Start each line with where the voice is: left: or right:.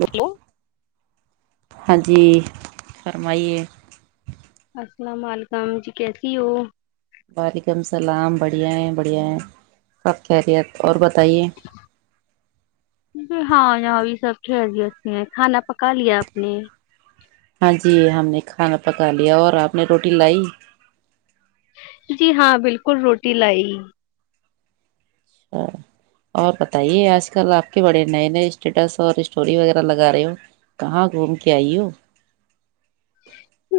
left: hello [unintelligible]
right: ہاں جی فرمائیے
left: السلام علیکم جی کیسی ہو
right: وعلیکم اللام بڑھیا ہے بڑھیا ہے سب خیریت اور بتائیے
left: جی
right: [unintelligible]
left: ہاں جاں بھی سب کھیلیتی ہیں کانا [unintelligible] پکا لیا آپ نے
right: ہاں جی ہم نے کھانا پکا لیا اور آپ نے روٹی لائی [unintelligible]
left: جی ہاں بالکل روٹی لائی
right: اچھا اور بتائیے آج کل آپ کے بڑے نئے نئے اسٹیٹس اور اسٹوری وغیرہ لگا رہے ہو کہاں گھوم کے آئی ہو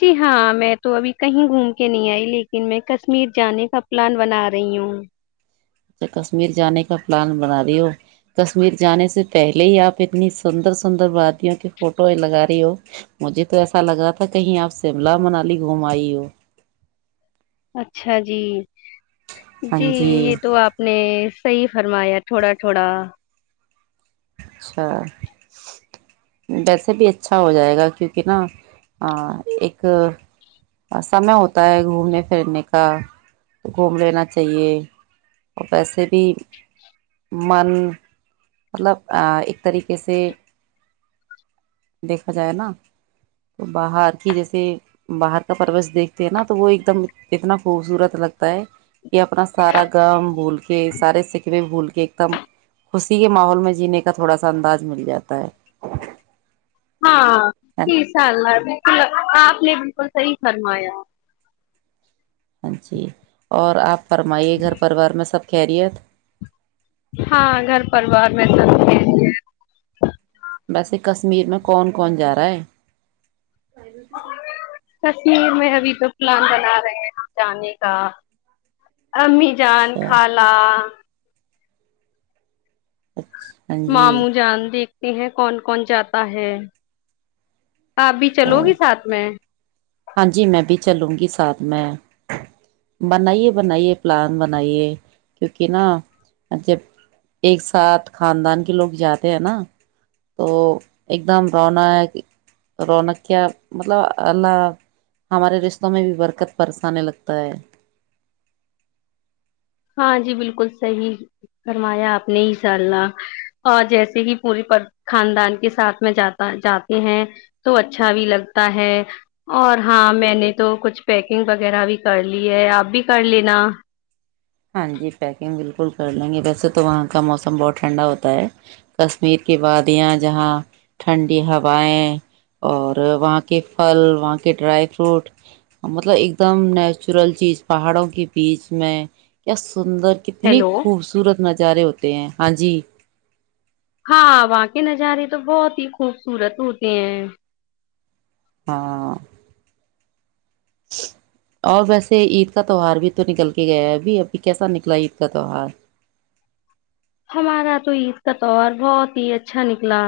left: جی ہاں میں تو ابھی کہیں گھوم کے نہیں آئی لیکن میں کشمیر جانے کا پلان بنا رہی ہوں
right: اچھا کشمیر جانے کا پلان بنا رہی ہو کشمیر جانے سے پہلے ہی آپ اتنی سندر سندر بادیوں کی فوٹو لگا رہی ہو مجھے تو ایسا لگ رہا تھا کہیں آپ شملہ منالی گھوم آئی ہو
left: اچھا جی جی یہ تو آپ نے صحیح فرمایا تھوڑا تھوڑا
right: اچھا ویسے بھی اچھا ہو جائے گا کیونکہ نا ہ ایک سمے ہوتا ہے گھومنے پھرنے کا گھوم لینا چاہیے اور ویسے بھی من مطلب ایک طریقے سے دیکھا جائے نا تو باہر کی جیسے باہر کا پرورش دیکھتے ہیں نا تو وہ ایک دم اتنا خوبصورت اچھا لگتا ہے یہ اپنا سارا گم بھول کے سارے سکھ میں بول کہ ایک دم خوشی کے ماحول میں جنیں اس کا تھوڑا سا انداز مل جاتا ہے
left: ہاں ت
right: ہاں
left: سال آب آپ نے بالکل صحیح فرمایا
right: ہاں جی اور آپ فرمائیے گھر پرریوار میں سب خیریت
left: ہاں گھر پرریوار میں سب کے لیے
right: ویسے کشمیر میں کون کون جا رہا ہے
left: کشمیر میں ابھی تو پلان بنا رہے ہیں جانے کا امی جان
right: اچھا
left: خالا
right: اچھا ہاں جی
left: ماموں جان د ایک یہہ کون کون جاتا ہے آپ بھی
right: اچھا
left: چلو گی ساتھ میں
right: ہاں جی میں بھی چلوں گی ساتھ میں بنائیے بنائیے پلان بنائیے کیونکہ نا جب ایک ساتھ خاندان کے لوگ جاتے ہیں نا تو ایک دم رونق رونق کیا مطلب اللہ ہمارے رشتوں میں بھی برکت پرسانے لگتا ہے
left: ہاں جی بالکل صحیح کروایا آپ نے ہی سالنا اور جیسے ہی پورے پر خاندان کے ساتھ میں جاتا جاتے ہیں تو اچھا بھی لگتا ہے اور ہاں میں نے تو کچھ پیکنگ وغیرہ بھی کر لی ہے آپ بھی کر لینا
right: ہاں جی پیکنگ بالکل پل کر لیں گے ویسے تو وہاں کا موسم بہت ٹھنڈا ہوتا ہے کشمیر کے وادیاں جہاں ٹھنڈی ہوائیں اور وہاں کے پھل وہاں کے ڈرائی فروٹ مطلب ایک دم نیچورل چیز پہاڑوں کے بیچ میں [inaudible] سندر کتنی
left: ہیلو
right: خوبصورت نظارے ہوتے ہیں ہاں جی
left: ہاں وہاں کے نظارے تو بہت ہی خوبصورت ہوتے ہیں
right: ہاں اور ویسے عید کا تہوار بھی تو نکل کے گیا ابھی ابھی کیسا نکلا عید کا تہوار
left: ہمارا تو عید کا تہار بہت ہی اچھا نکلا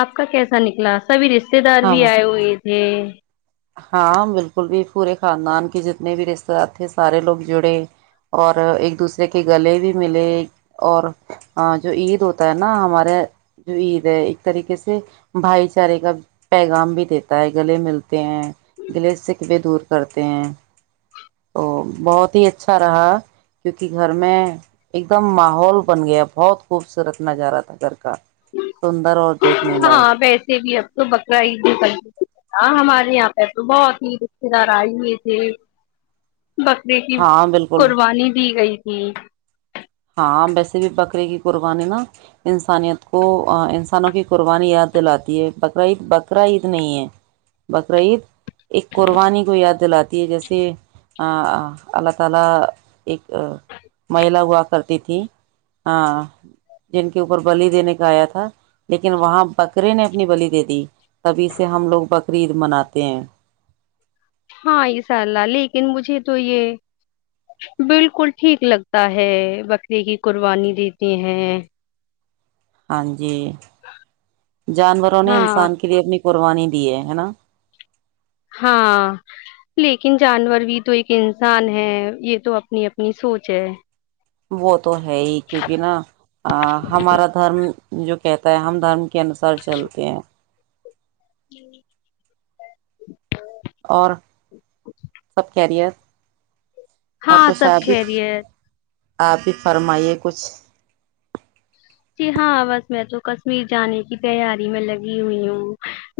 left: آپ کا کیسا نکلا سبھی رشتے دار بھی
right: ہاں
left: آئے ہوئے تھے
right: ہاں بالکل بھی پورے خاندان کے جتنے بھی رشتے دار تھے سارے لوگ جڑے اور ایک دوسرے کے گلے بھی ملے اور جو عید ہوتا ہے نا ہمارے جو عید ہے ایک طریقے سے بھائی چارے کا پیغام بھی دیتا ہے گلے ملتا گلش سے کب دور کرتے ہیں تو بہت ہی اچھا رہا کیونکہ گھر میں ایک دم ماحول بن گیا بہت خوبصورت نظارہ تھا گھر کا سندر اور دیکھنے
left: ہاں
right: لائق
left: ویسے بھی اب تو بکرا عیدیں ہاں ہمارے یہاں پہ تو بہت ہی رشتے دار آئے ہوئے تھے بکرے کی
right: ہاں بالکل
left: قربانی دی گئی تھی [unintelligible]
right: [unintelligible] کرتی تھیں [unintelligible] ہاں جن کے اوپر بلی دینے کا آیا تھا لیکن وہاں بکرے نے اپنی بلی دے دی تبھی سے ہم لوگ بکری عید مناتے ہیں [unintelligible]
left: ہاں اسشاء اللہ لیکن مجھے تو یہ بالکل ٹھیک لگتا ہے بکرے کی قربانی دیتے ہیں [unintelligible]
right: ہاں جی [inaudible] جی جانوروں نے
left: ہاں
right: انسان کے لیے اپنی [unintelligible] قربانی دیے ہے نا [unintelligible]
left: ہاں لیکن جانور بھی تو ایک انسان ہے یہ تو اپنی اپنی سوچ ہے [unintelligible]
right: بت [inaudible] تو ہے ہی کیونکہ نا ہمارا دھرم [unintelligible] جو کہتا ہے ہم دھرم [unintelligible] کے انسار چلتے ہیں [unintelligible]
left: ہی [inaudible]
right: اور سب کیریئر [unintelligible]
left: ہاں سب کہہری ہے
right: آپ بھی فرمائیے کچھ
left: جی ہاں بس میں تو کشمیر جانے کی تیاری میں لگی ہوئی ہوں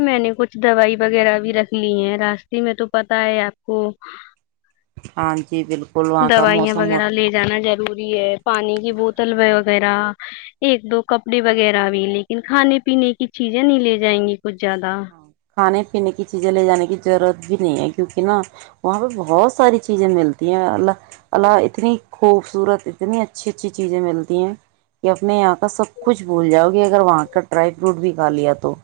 left: میں نے کچھ دوائی وغیرہ بھی رکھ لی ہے راستے میں تو پتا ہے آپ کو
right: ہاں جی بالکل وہاں کا
left: دوائیاں
right: موسم اور
left: وغیرہ لے جانا ضروری ہے پانی کی بوتل وغیرہ ایک دو کپڑے وغیرہ بھی لیکن کھانے پینے کی چیزیں نہیں لے جائیں گی ک زیادہ
right: کھانے پینے کی چیزیں لے جانے کی ضرورت بھی نہیں ہے کیوںکہ نا وہاں پہ بہت ساری چیزیں ملتی ہیں اللہ اللہ اتنی خوبصورت اتنی اچھی اچھی چیزیں ملتی ہیں کہ اپنے یہاں کا سب کچھ بھول جاؤ گ اگر وہاں کا ڈرائی فروٹ بھی کھا لیا تو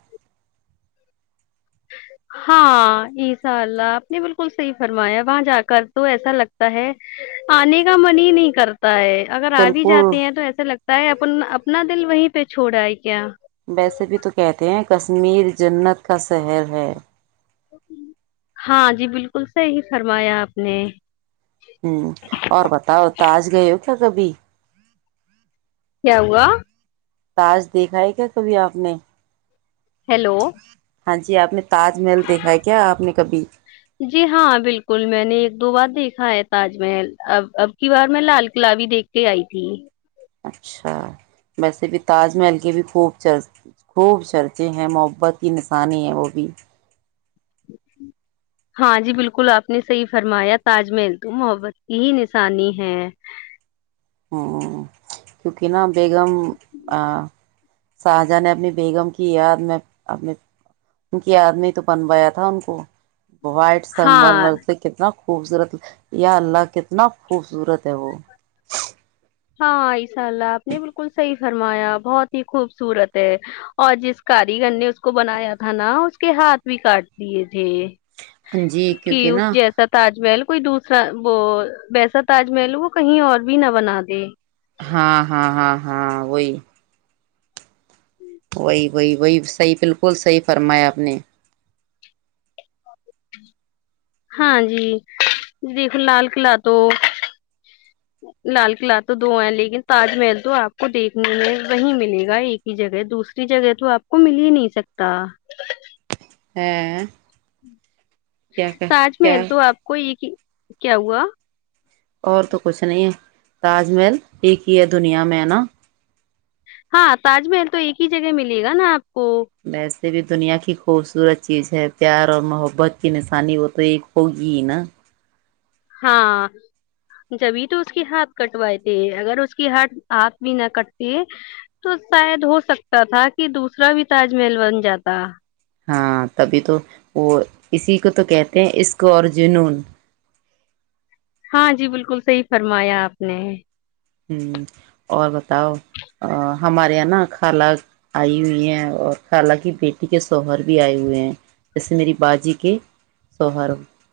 left: ہاں ایشاء اللہ آپ نے بالکل صحیح فرمایا وہاں جا کر تو ایسا لگتا ہے آنے کا من ہی نہیں کرتا تا ہے اگر آ بھی
right: بالکل
left: جاتے ہیں تو ایسا لگتا ہے اب اپ اپنا دل وہیں پہ چھوڑا ہے کیا
right: ویسے بھی تو کہتے ہیں کشمیر جنت کا شہر ہے
left: ہاں جی بالکل صحیح فرمایا آپ نے
right: ہوں اور بتاؤ تاج گئے ہو اھ کبھی
left: کیا ہوا
right: تاش دیکھا ہے کیا کبھی آپ نے
left: ہیلو
right: ہاں جی آپ نے تاج محل دیکھا ہے کیا آپ نے کبھی
left: جی ہاں بالکل میں نے ایک دو بار دیکھا ہے تاج محل اب اب کی بار میں لال قلع بھیی دیکھ کے آئی تھی
right: اچھا ویسے بھی تاج محل کے بھی خوب چر خوب چرچے ہیں محبت کی نشانی ہیں وہ بھی
left: ہاں جی بالکل آپ نے صحیح فرمایا تاج محل تو محبت کی ہی نشانی ہے
right: ہوں کیونکہ نہا بیگم شاہجہاں نے اپنی بیگم کی یاد میں اپنے ان کی یاد میں تو بنوایا تھا ان کو وائٹ
left: ہاں
right: سگرر سے کتنا خوبصورت یا اللہ کتنا خوبصورت ہے وہ
left: ہاں عشاء اللہ آپ نے بالکل صحیح فرمایا بہت ہی خوبصورت ہے اور جس کاریگر نے اس کو بنایا تھا نا اس کے ہاتھ بھی کاٹ دیے تھے
right: ہاں جی
left: کہ
right: کیونکہ
left: اس
right: نا
left: جیسا تاج محل کوئی دوسرا وہ ویسا تاج محل وہ کہیں اور بھی نہ بناا جی
right: ہاں ہاں ہاں ہاں وہی وہی وہی وہی صحی بالکل صحیح فرمایا آپ نے
left: ہاں جی دیکھو لال قلعہ تو لال قلعہ تو دو ہیں لیکن تاج محل تو آپ کو دیکھنے میں وہی ملے گا ایک ہی جگہ دوسری جگہ تو آپ کو مل ہی نہیں سکتا
right: ہاں
left: تاج
right: کیا
left: محل تو آپ کو یہ کہ کیا ہوا
right: اور تو کچھ نہیں ہے تاج محل ایک ہی ہے دنیا میں ہے نا [unintelligible]
left: ہاں تاج محل تو ایک ہی جگہ ملیے گا نا آپ [unintelligible] ہو [inaudible]
right: جے بھی دنیا کی خوبصورت چیز ہے پیار اور محبت کی نشانی وہ تو ایک ہوگی نا [unintelligible]
left: ہاں جبھی تو اس کی ہاتھ کٹوائے تھ اگر اس کی ہ ہاتھ بھی نہ کٹتے تو شاید ہو سکتا تھا کہ دوسرا بھی تاج محل بن جاتا [unintelligible]
right: ہاں تبھی تو وہ اسی کو تو کہتے ہیں عشق اور جنون
left: ہاں جی بالکل صحیح فرمایا آپ نے [unintelligible]
right: ہ اور بتاؤ ہمارے یہاں نا خالہ آئی ہوئی ہیں اور خالہ کی بیٹی کے شوہر بھی آئے ہوئے ہیں جیسے میری باجی کے شوہر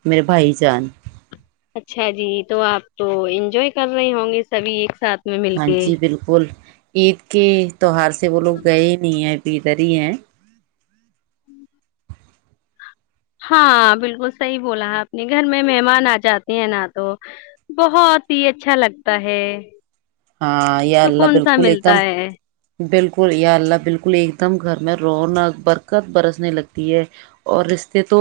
right: میرے بھائی جان [unintelligible]
left: اچھا جی تو آپ تو انجوائے کر رہے ہوں گے سبھی ایک [unintelligible] کے
right: منچی بالکل [unintelligible] عید کے [unintelligible] تووہار سے وہ لوگ گئے ہی نہیں ہے [unintelligible] بدر ہی ہے [unintelligible]
left: ہوں [inaudible] ہاں بالکل صحیح بولا اپپ نے گھر میں مہمان آ جاتے ہیں نہ تو بہت ہی اچھا لگتا ہے [unintelligible]
right: ہاں یہ اللہ
left: سکون سا
right: بالکل ایک دم
left: ملتا ہے
right: بالکل [unintelligible] الک یا اللہ بالکل ایک دم گھر میں رونق برکت برسنے لگتی ہے اور رشتے تو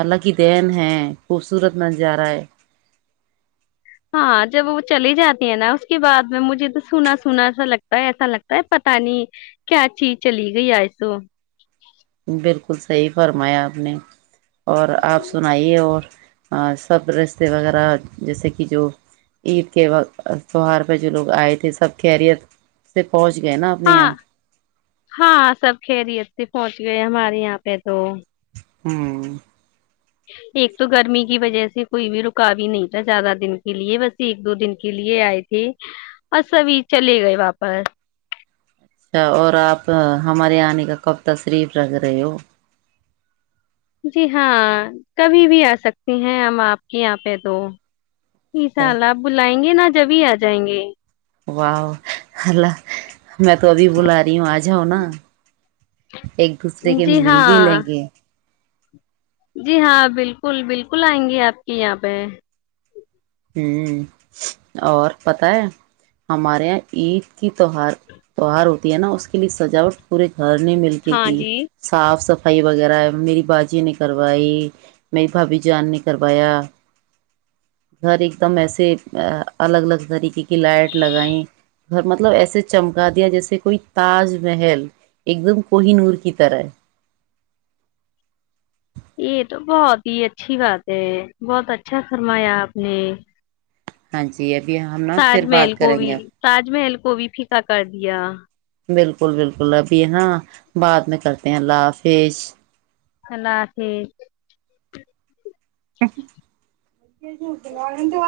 right: حلہ کی دن ہے خوبصورت نظارہ ہے [unintelligible]
left: ہاں جب وہ چلی جاتی ہے نا اس کے بعد میں مجھے تو سنا سناسا لگتا ہے ایسا لگتا ہے پتا نہیں کیا چیز چلی گئی ہے ایسو [unintelligible]
right: بالکل [unintelligible] بکل صحی فرمایا آپ نے [unintelligible] اور آپ سنائیے اور [unintelligible] اور سب رستے وغیرہ جیسے کہ جو عید کے تہوار پہ جو لوگ آئے تھے سب خیریت سے [unintelligible] نا اپنے
left: ہاں
right: یہاں
left: ہاں سب کھیریی ا تھی پہنچ [unintelligible] گئے ہمارے یہاں پہ تو
right: ہوں [inaudible]
left: ایک تو گرمی کی وجہ سے کوئی بھی رکاوی نہیں تھا زیادہ دن کے لیے بس ایک دو دن کے لیے آئے تھے اورس ابھی چلے گئے واپس
right: اچھا اور آپ ہمارے آنے کا کب تشریف رکھ رہے ہو
left: جی ہاں کبھی بھی آ سکتی ہیں ہم آپ کے یہاں پہ دو شاء
right: اچھا
left: اللہ آپ بلائیں گے نا [unintelligible] جبھی آ جائیں گے [unintelligible]
right: واہ اللہ میں تو ابھی بلا رہی ہوں آ جاؤ نا [unintelligible] ایک دوسرے کے
left: جی
right: مل بھی
left: ہاں
right: لیں گے [unintelligible]
left: جی ہاں بالکل بالکل آئیں گی آپ کی یہاں پہ [unintelligible]
right: ہ اور پت ہے ہمارے یہاں عید کی توار تہوار ہوتی ہے نا اس کے لیے سجاوٹ پورے [unintelligible] گھر نے مل کے
left: ہاں
right: کی
left: جی
right: صاف صف [unintelligible] بھائی وغیرہ میری باجی نے کروائی میری بھبھی [unintelligible] جان نے کروایا گھر ایک دم ایسے الگ الگ طریقے کی لائٹ لگائ گھر مطلب ایسے چمکا دیا جیسے کوئی تاج محل ایک دم کوہی نور کی طرح [unintelligible]
left: یہ تو بہت ہی اچھی بات ہے بہت اچھا فرمایا آپ نے [unintelligible]
right: ہاں جی ایچ [unintelligible]
left: تاج محل کو بھی تاج محل کو کو بھی پیکا کر دیا
right: بالکل بالکل اب یہ نا بعد میں کرتے ہیں اللہ حافظ
left: اللہ حافظ
right: ا جھوٹنا و